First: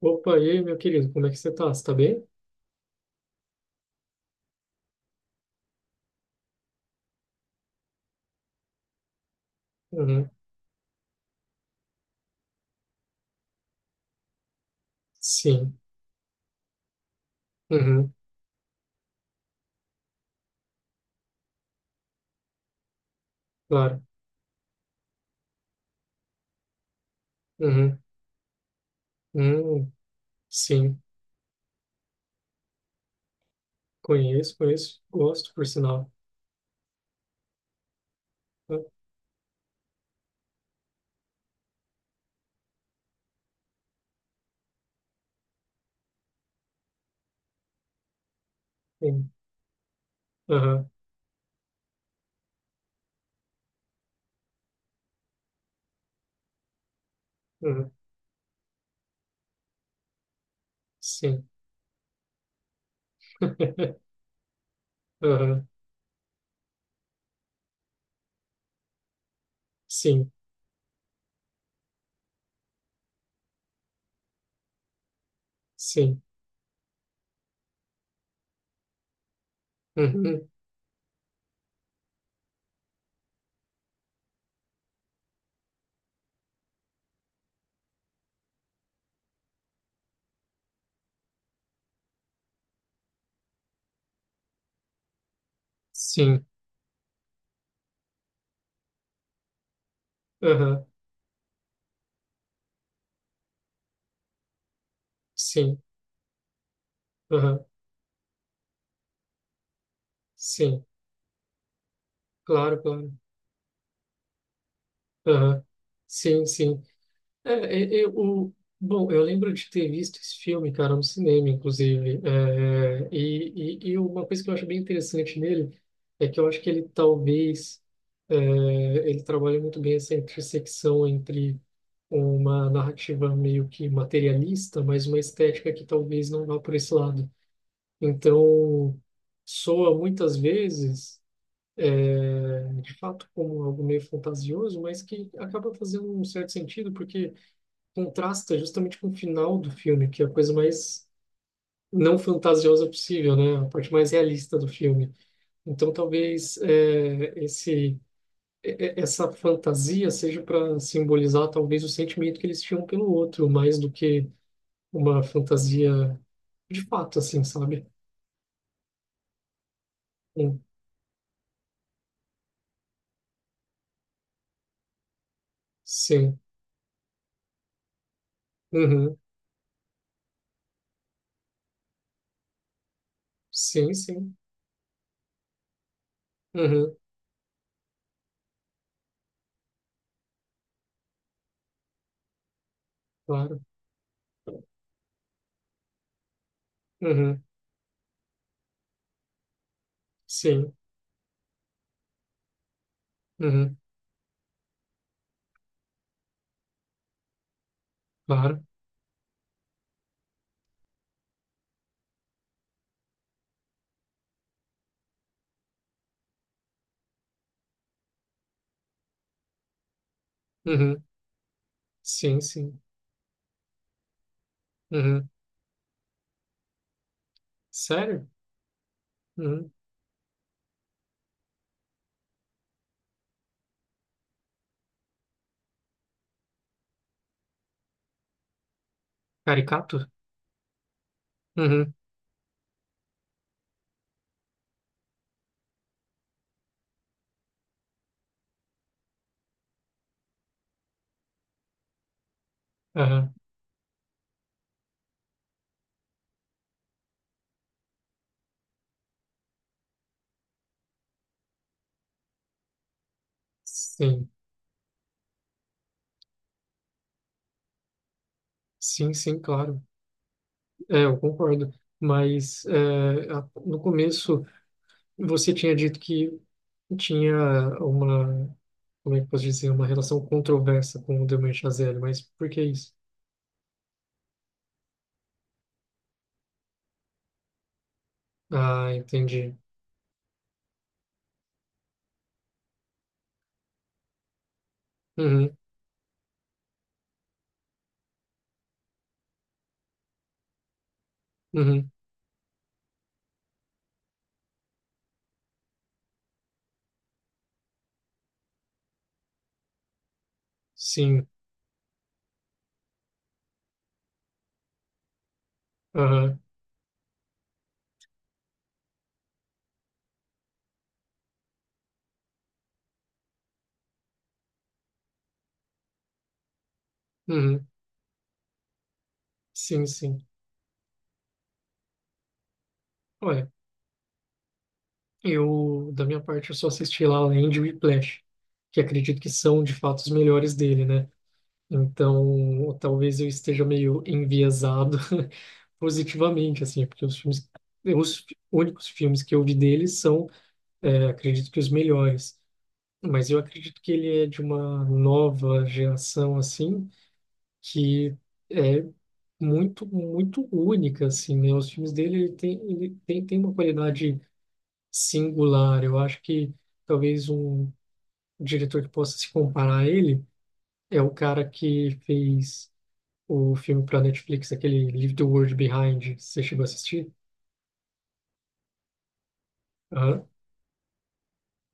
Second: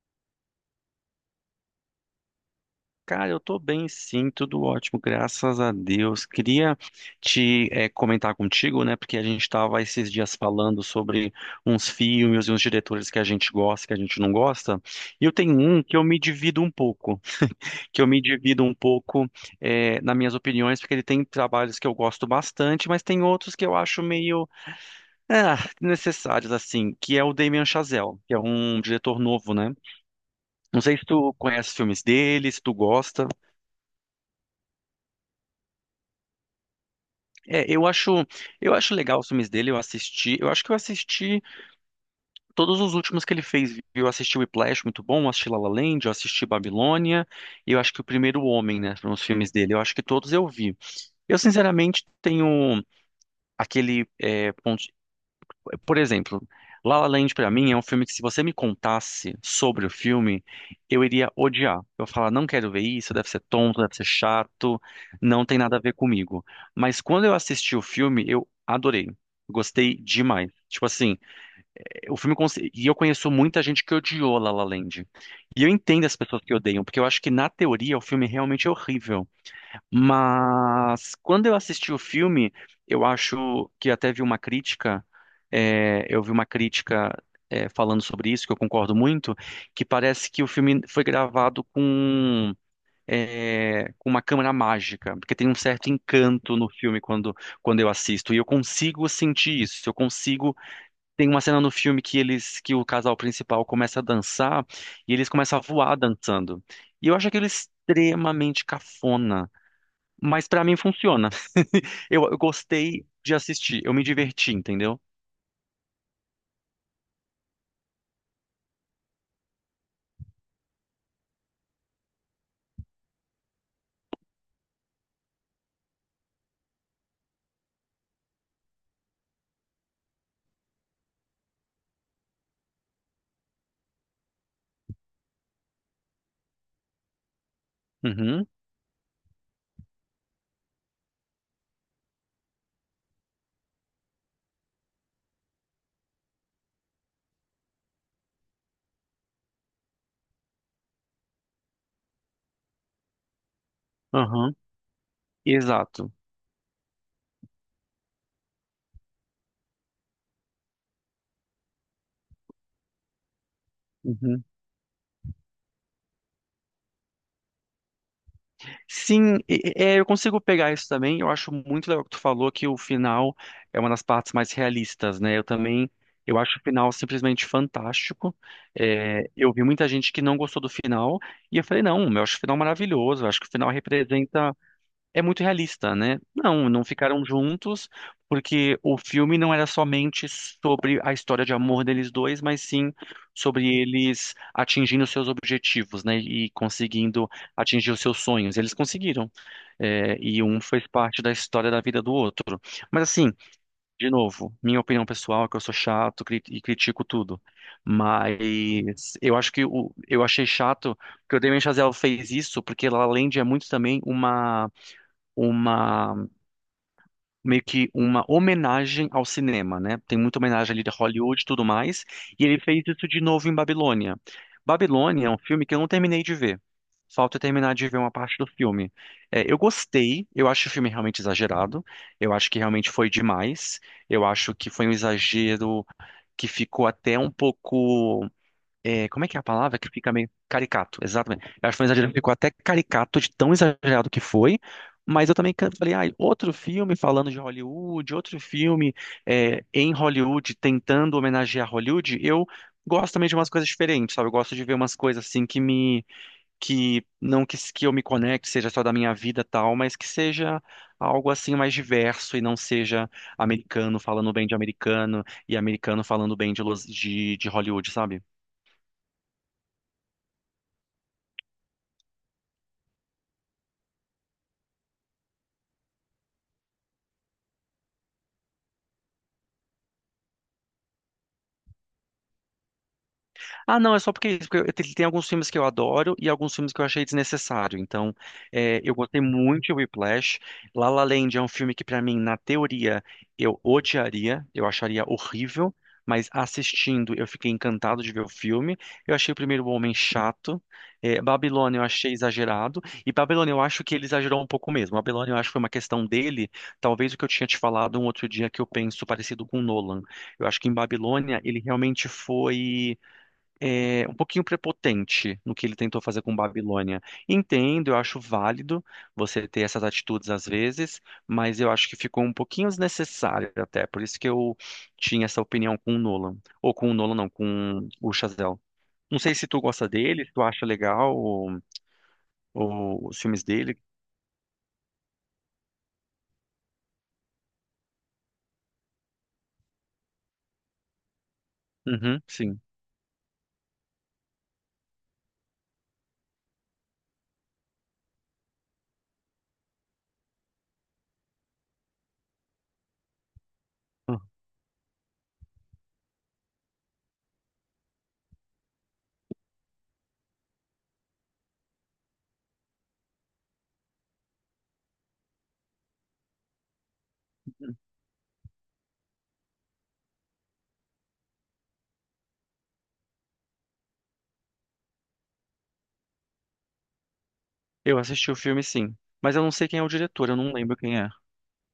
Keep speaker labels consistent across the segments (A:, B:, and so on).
A: Opa, e aí, meu querido, como é que você tá? Você tá bem?
B: Cara, eu tô bem sim, tudo ótimo, graças a Deus. Queria te comentar contigo, né, porque a gente estava esses
A: Uhum.
B: dias falando sobre uns filmes e uns diretores que a gente gosta, que a gente não gosta, e eu tenho
A: Sim.
B: um que eu me divido um pouco, que eu
A: Uhum.
B: me divido um pouco eh, nas minhas opiniões, porque ele tem trabalhos que eu gosto bastante, mas tem outros que eu
A: Claro.
B: acho meio necessários, assim, que é o Damien
A: Uhum.
B: Chazelle, que é um diretor novo, né?
A: Hum.
B: Não sei
A: Sim.
B: se tu conhece os filmes dele, se tu gosta.
A: Conheço, conheço. Gosto, por sinal.
B: É, eu
A: Ah,
B: acho legal os filmes dele, eu assisti, eu acho que eu assisti todos os últimos que ele fez, viu? Eu assisti o Whiplash, muito bom, eu assisti La La Land, eu assisti Babilônia, e eu acho que o Primeiro Homem, né, foram os
A: sim.
B: filmes dele, eu acho que todos eu vi.
A: Uhum.
B: Eu, sinceramente, tenho aquele ponto, por exemplo, La La Land pra mim é um
A: Uhum.
B: filme que, se você me contasse sobre o filme, eu iria
A: Sim.
B: odiar. Eu ia falar, não quero ver isso, deve ser tonto, deve ser chato, não tem
A: Uhum.
B: nada a ver comigo. Mas quando eu assisti o filme, eu adorei. Gostei
A: Sim.
B: demais. Tipo assim, e eu conheço muita gente que odiou La La Land. E eu entendo as
A: Sim.
B: pessoas que odeiam, porque eu acho que na teoria o filme realmente é horrível.
A: Uhum.
B: Mas quando eu assisti o filme, eu acho que até vi uma crítica, eu vi uma crítica, falando sobre isso, que eu concordo muito, que parece que o filme foi gravado com, com uma câmera mágica, porque tem um certo
A: Sim.
B: encanto no filme quando, quando eu assisto, e eu consigo sentir isso, eu consigo.
A: Uhum.
B: Tem uma cena no filme que eles, que o casal principal começa a dançar e eles começam a
A: Sim.
B: voar dançando. E eu acho aquilo
A: Uhum.
B: extremamente cafona. Mas pra mim
A: Sim.
B: funciona. Eu
A: Claro,
B: gostei
A: claro.
B: de assistir, eu me diverti, entendeu?
A: Uhum. Sim, sim. É, eu, o, bom, eu lembro de ter visto esse filme, cara, no cinema, inclusive. Uma coisa que eu acho bem interessante nele é que eu acho que ele talvez é, ele trabalha muito bem essa intersecção entre uma narrativa meio que materialista, mas uma estética que talvez não vá por esse lado.
B: Uhum,
A: Então, soa muitas vezes, é, de fato, como algo meio fantasioso, mas que acaba fazendo um certo sentido, porque contrasta justamente com o final do filme, que é a coisa mais não fantasiosa possível, né? A parte mais
B: aham,
A: realista do filme. Então,
B: exato.
A: talvez esse essa fantasia seja para simbolizar talvez o sentimento que eles tinham pelo outro, mais do que
B: Uhum.
A: uma fantasia de fato, assim, sabe?
B: Sim, é, eu consigo
A: Hum,
B: pegar isso também. Eu acho muito legal que tu falou que o final é uma das partes mais realistas, né? Eu também, eu
A: Sim.
B: acho o final simplesmente fantástico.
A: Uhum.
B: É, eu vi muita gente que não gostou do final e eu falei, não, eu acho o final maravilhoso. Eu acho que o final
A: Sim, sim.
B: representa é muito realista, né? Não, não
A: Uhum.
B: ficaram juntos, porque o filme não era somente sobre a história de amor deles dois, mas sim
A: Claro.
B: sobre eles atingindo seus objetivos, né? E conseguindo
A: Uhum.
B: atingir os seus sonhos. Eles conseguiram. É, e um
A: Sim.
B: fez parte da história da vida do outro. Mas assim,
A: Uhum.
B: de novo, minha opinião pessoal é que eu sou chato e critico tudo.
A: Claro.
B: Mas eu acho que o, eu achei chato que o Damien Chazelle fez isso, porque ela, além de é muito também uma meio que uma homenagem ao cinema, né? Tem muita homenagem ali de
A: Uhum.
B: Hollywood e tudo mais,
A: Sim,
B: e ele
A: sim.
B: fez isso de novo em Babilônia. Babilônia
A: Uhum.
B: é um filme que eu não terminei de ver. Falta eu terminar de ver uma
A: Sério?
B: parte do filme. É, eu
A: Uhum.
B: gostei, eu acho o filme realmente exagerado, eu acho que realmente foi demais, eu acho que foi um exagero que ficou até um pouco como é que é a palavra que
A: Caricato?
B: fica meio caricato, exatamente. Eu acho que foi um
A: Uhum.
B: exagero, que ficou até caricato de tão exagerado que foi, mas eu também falei, ah, outro filme falando de Hollywood, outro filme em Hollywood tentando homenagear Hollywood, eu gosto também
A: Aham,
B: de umas coisas diferentes, sabe? Eu gosto de ver umas coisas assim que me, que não que, que eu me conecte, seja só da minha vida e tal, mas que seja algo assim mais diverso e não seja americano
A: sim,
B: falando bem de americano e americano falando bem de, de Hollywood, sabe?
A: sim, sim, claro. É, eu concordo. Mas é, no começo você tinha dito que tinha uma, como é que eu posso dizer, uma relação controversa com o Damien Chazelle, mas por que isso?
B: Ah, não, é só porque, é isso. Porque tem alguns filmes que eu adoro e alguns filmes que eu achei desnecessário. Então,
A: Ah,
B: eu gostei
A: entendi.
B: muito de Whiplash. La La Land é um filme que, pra mim, na teoria, eu odiaria, eu acharia
A: Uhum,
B: horrível, mas assistindo eu fiquei encantado de ver o filme. Eu achei o Primeiro Homem chato. É, Babilônia eu
A: uhum,
B: achei exagerado. E Babilônia eu acho que ele exagerou um pouco mesmo. Babilônia eu acho que foi uma questão dele. Talvez o que eu tinha te falado um outro dia que eu penso parecido com Nolan. Eu acho que em
A: sim,
B: Babilônia ele realmente foi um pouquinho prepotente no que ele tentou fazer com
A: aham,
B: Babilônia. Entendo, eu acho válido você ter essas atitudes às vezes, mas eu acho que ficou um pouquinho desnecessário até. Por isso que eu tinha essa opinião com o Nolan. Ou com o Nolan, não,
A: uhum,
B: com o Chazelle. Não sei se tu
A: sim,
B: gosta
A: sim.
B: dele, se tu acha legal ou os filmes
A: Olha,
B: dele.
A: eu, da minha parte, eu só assisti La La Land e Whiplash, que acredito que são, de fato, os melhores dele, né?
B: Uhum, sim.
A: Então, talvez eu esteja meio enviesado positivamente, assim, porque os filmes, únicos filmes que eu vi dele são, é, acredito que os melhores. Mas eu acredito que ele é de uma nova geração, assim, que é muito, muito única, assim, né? Os filmes dele, tem uma qualidade singular. Eu acho que talvez um diretor que possa se comparar a ele é o cara que fez o filme para Netflix, aquele Leave the World Behind, você chegou a assistir?
B: Eu assisti o filme, sim. Mas eu não sei quem é o
A: Aham.
B: diretor, eu não lembro quem é.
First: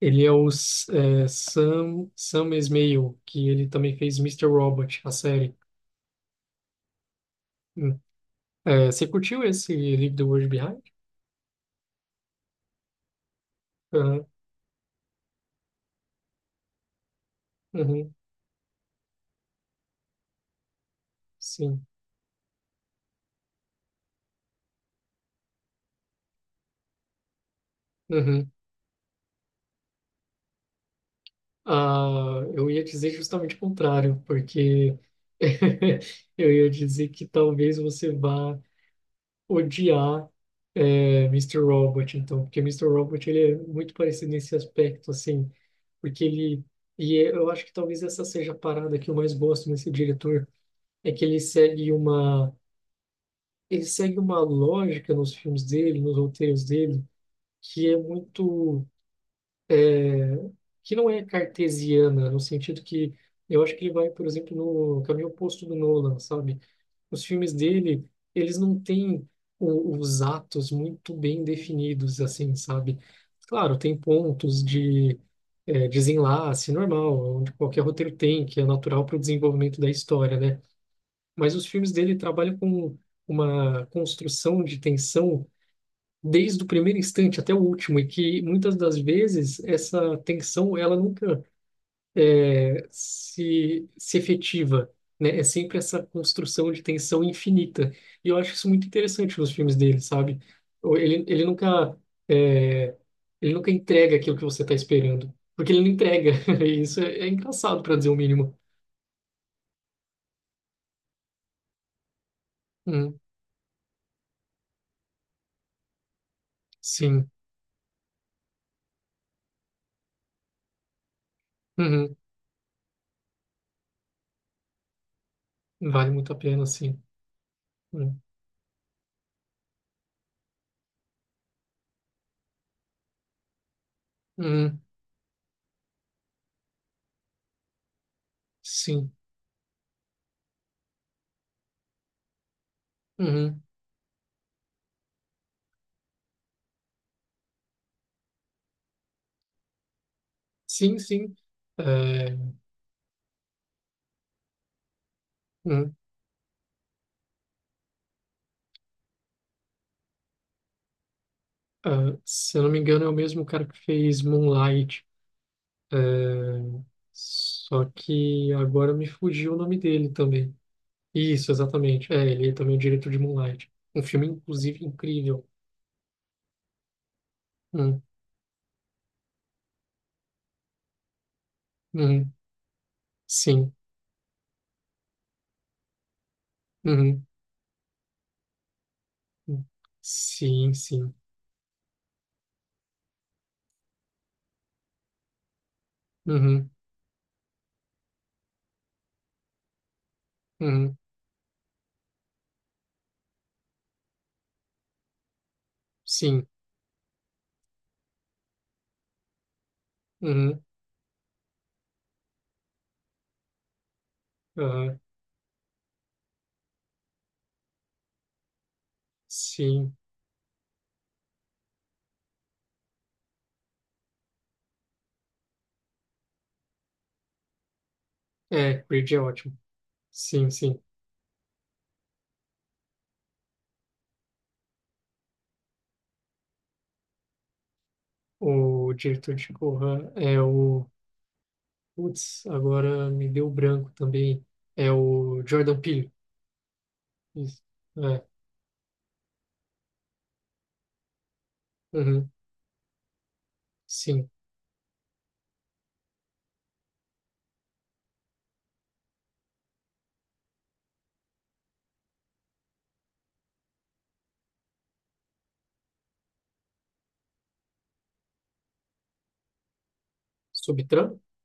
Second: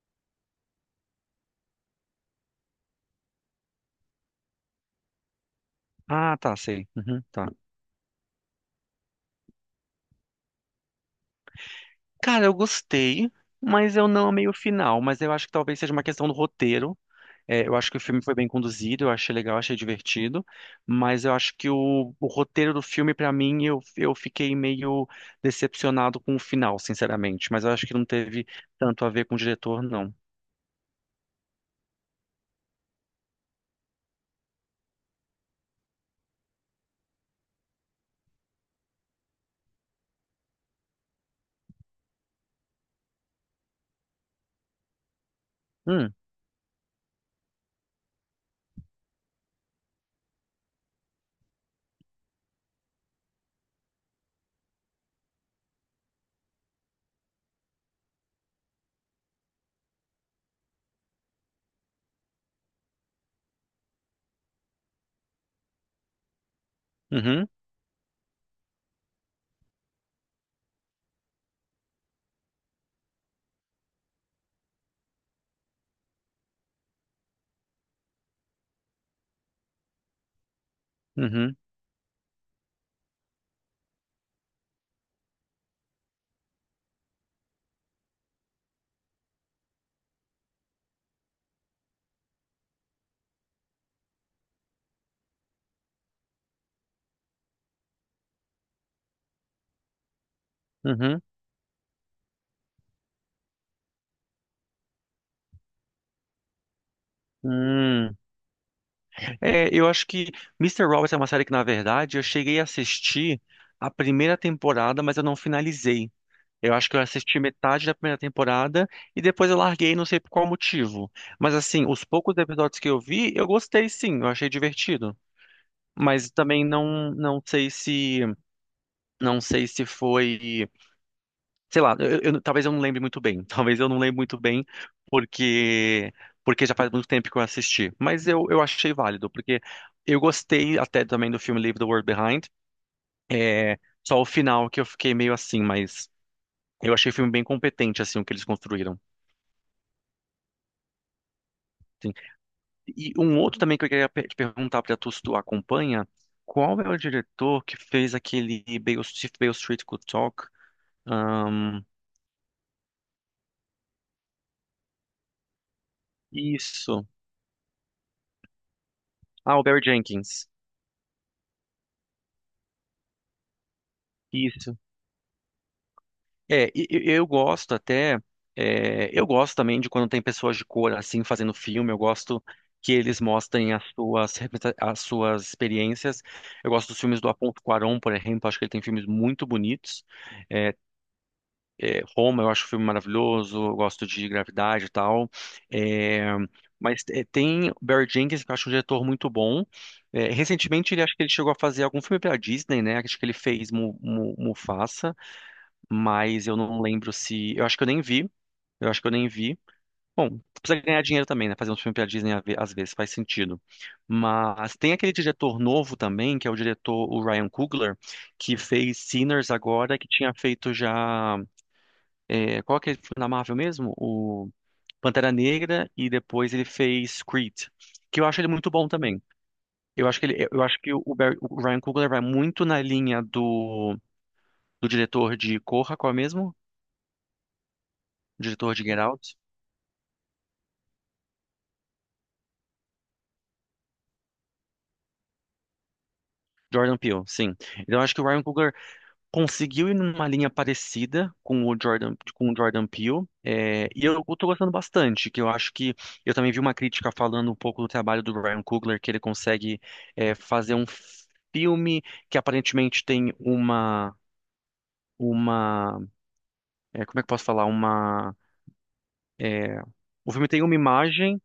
A: Ele é o S- É, Sam Esmail, que ele também fez Mr. Robot, a série.
B: Ah, tá, sei. Uhum, tá.
A: Hum. É, você curtiu esse Leave the World Behind?
B: Cara, eu gostei, mas eu
A: Aham.
B: não amei o final. Mas eu acho que talvez seja uma questão do roteiro. É, eu acho que o
A: Uhum.
B: filme foi bem conduzido, eu achei legal, achei divertido. Mas eu acho que
A: Sim.
B: o roteiro do filme, pra mim, eu fiquei meio decepcionado com o final, sinceramente. Mas eu acho que não teve
A: Uhum.
B: tanto a ver com o diretor, não.
A: Ah, eu ia dizer justamente o contrário, porque eu ia dizer que talvez você vá odiar é, Mr. Robot, então, porque Mister Robot ele é muito parecido nesse aspecto, assim,
B: Hum,
A: porque eu acho que talvez essa seja a parada que eu mais gosto nesse diretor, é que ele segue uma lógica nos filmes dele, nos roteiros dele, que é muito que não é cartesiana, no sentido que eu acho que ele vai, por exemplo, no caminho oposto do Nolan, sabe? Os
B: uhum,
A: filmes dele, eles não têm os atos muito bem definidos, assim, sabe? Claro, tem pontos de é, desenlace normal, onde qualquer roteiro tem, que é natural para o desenvolvimento da história, né? Mas
B: uhum,
A: os filmes dele trabalham com uma construção de tensão desde o primeiro instante até o último, e que muitas das vezes essa tensão ela nunca se efetiva, né? É sempre essa construção de tensão infinita. E eu acho isso muito interessante nos filmes dele, sabe? Ou
B: uhum.
A: Ele nunca, é, Ele nunca entrega aquilo que você está esperando, porque ele não entrega. E isso é, é engraçado, para dizer o
B: Hum.
A: mínimo.
B: É, eu acho que Mister Robot é uma série que, na verdade, eu cheguei a
A: Hum,
B: assistir a primeira temporada, mas eu não finalizei. Eu acho que eu
A: sim.
B: assisti metade da primeira temporada e depois eu larguei, não sei por qual motivo. Mas assim, os
A: Uhum.
B: poucos episódios que eu vi, eu gostei sim, eu achei divertido.
A: Vale
B: Mas
A: muito a
B: também
A: pena, sim.
B: não sei
A: Hum,
B: se não sei se foi, sei lá, talvez eu não lembre muito bem. Talvez eu não lembre muito bem
A: uhum.
B: porque porque já faz muito tempo que eu assisti. Mas eu achei
A: Sim.
B: válido, porque eu gostei até também do filme Leave the World Behind.
A: Uhum.
B: É, só o final que eu fiquei meio assim, mas eu achei o filme bem competente assim o que eles construíram.
A: Sim, sim. É,
B: E um outro também que eu queria te perguntar, para tu se tu
A: hum.
B: acompanha, qual é o diretor que fez aquele Beale, If Beale Street Could Talk? Ahn,
A: Ah, se eu não me engano, é o mesmo cara que fez Moonlight. É,
B: isso.
A: só que agora me fugiu o
B: Ah, o
A: nome
B: Barry
A: dele
B: Jenkins.
A: também. Isso, exatamente. É, ele é também o diretor de Moonlight. Um filme,
B: Isso.
A: inclusive, incrível.
B: É, eu gosto
A: Hum,
B: até, é, eu gosto também de quando tem pessoas de cor assim fazendo filme, eu
A: uhum,
B: gosto que eles
A: sim.
B: mostrem as suas, as suas experiências. Eu gosto dos filmes
A: Uhum,
B: do Afonso Cuarón, por exemplo, acho que ele tem filmes muito
A: uhum,
B: bonitos.
A: sim,
B: É,
A: sim.
B: É, Roma, eu acho o filme maravilhoso, eu gosto de Gravidade e tal. É,
A: Uhum,
B: mas é, tem Barry Jenkins, que eu acho um diretor muito bom. É, recentemente,
A: uhum,
B: ele acho que ele chegou a fazer algum filme pela Disney, né? Acho que ele fez Mu, Mufasa,
A: sim.
B: mas eu não lembro se. Eu acho que eu nem vi. Eu acho que eu nem vi. Bom,
A: Uhum,
B: precisa ganhar dinheiro também, né? Fazer um filme pela Disney às vezes faz sentido. Mas tem
A: aham,
B: aquele diretor novo também, que é o diretor, o Ryan Coogler, que fez Sinners
A: sim.
B: agora, que tinha feito já. É, qual que ele foi na Marvel mesmo? O Pantera Negra e depois ele fez Creed, que eu acho ele muito
A: É,
B: bom
A: Creed é
B: também.
A: ótimo.
B: Eu acho que ele,
A: Sim,
B: eu acho
A: sim.
B: que o, o Ryan Coogler vai muito na linha do, do diretor de Corra, qual é mesmo? O diretor de
A: O
B: Get
A: diretor
B: Out,
A: de Corra é o. Putz, agora me deu branco também. É o Jordan Peele.
B: Jordan Peele, sim.
A: Isso.
B: Então eu acho que
A: É.
B: o Ryan Coogler conseguiu ir numa linha parecida
A: Uhum,
B: com o Jordan Peele, é, e eu
A: sim.
B: tô gostando bastante, que eu acho que eu também vi uma crítica falando um pouco do trabalho do Ryan Coogler, que ele consegue fazer um filme que aparentemente tem uma, é, como é que eu posso falar, uma, é, o filme tem uma
A: Subtran?
B: imagem.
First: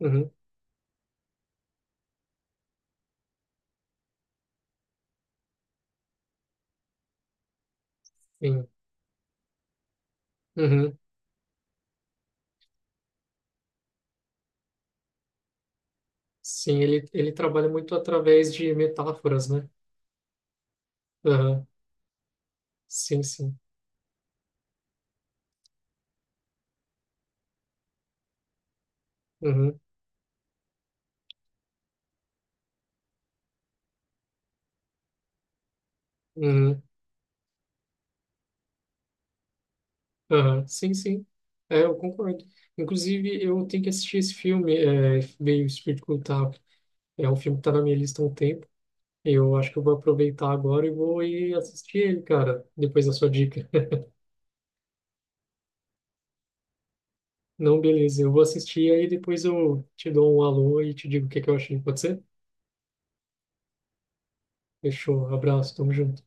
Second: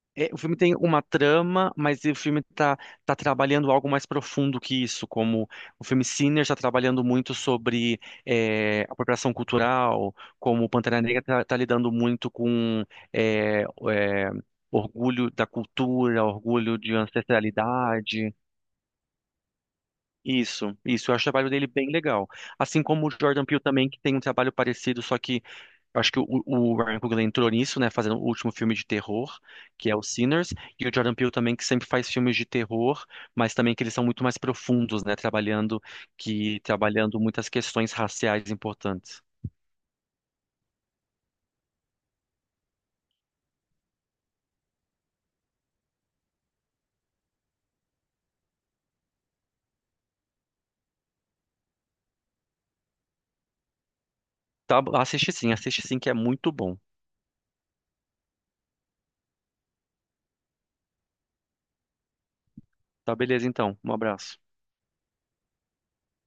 A: Uhum,
B: É, o filme tem uma trama, mas o filme tá, tá trabalhando algo mais profundo que isso, como o filme Sinner está trabalhando muito sobre
A: sim.
B: é, apropriação cultural, como o
A: Uhum.
B: Pantera Negra está lidando muito com é, é, orgulho da cultura, orgulho
A: Sim,
B: de
A: ele trabalha muito
B: ancestralidade.
A: através de metáforas, né?
B: Isso, eu acho o trabalho
A: Aham,
B: dele bem legal. Assim como o
A: sim,
B: Jordan
A: sim.
B: Peele também, que tem um trabalho parecido, só que eu acho que o Ryan Coogler entrou nisso, né, fazendo o último filme de terror,
A: Uhum,
B: que é o Sinners, e o Jordan Peele também, que sempre faz filmes de terror, mas também que eles são muito mais profundos, né, trabalhando que
A: uhum,
B: trabalhando muitas questões raciais importantes.
A: aham, sim, sim. É, eu concordo. Inclusive, eu tenho que assistir esse filme, é, veio Espírito Cultável. É um filme que tá na minha lista há um tempo. Eu acho que eu vou aproveitar agora e vou ir assistir ele, cara, depois da sua dica.
B: Tá, assiste sim, que é muito bom.
A: Não, beleza. Eu vou assistir aí depois eu te dou um alô e te digo o que que eu achei. Pode ser?
B: Tá, beleza, então. Um abraço.
A: Fechou. Abraço. Tamo junto.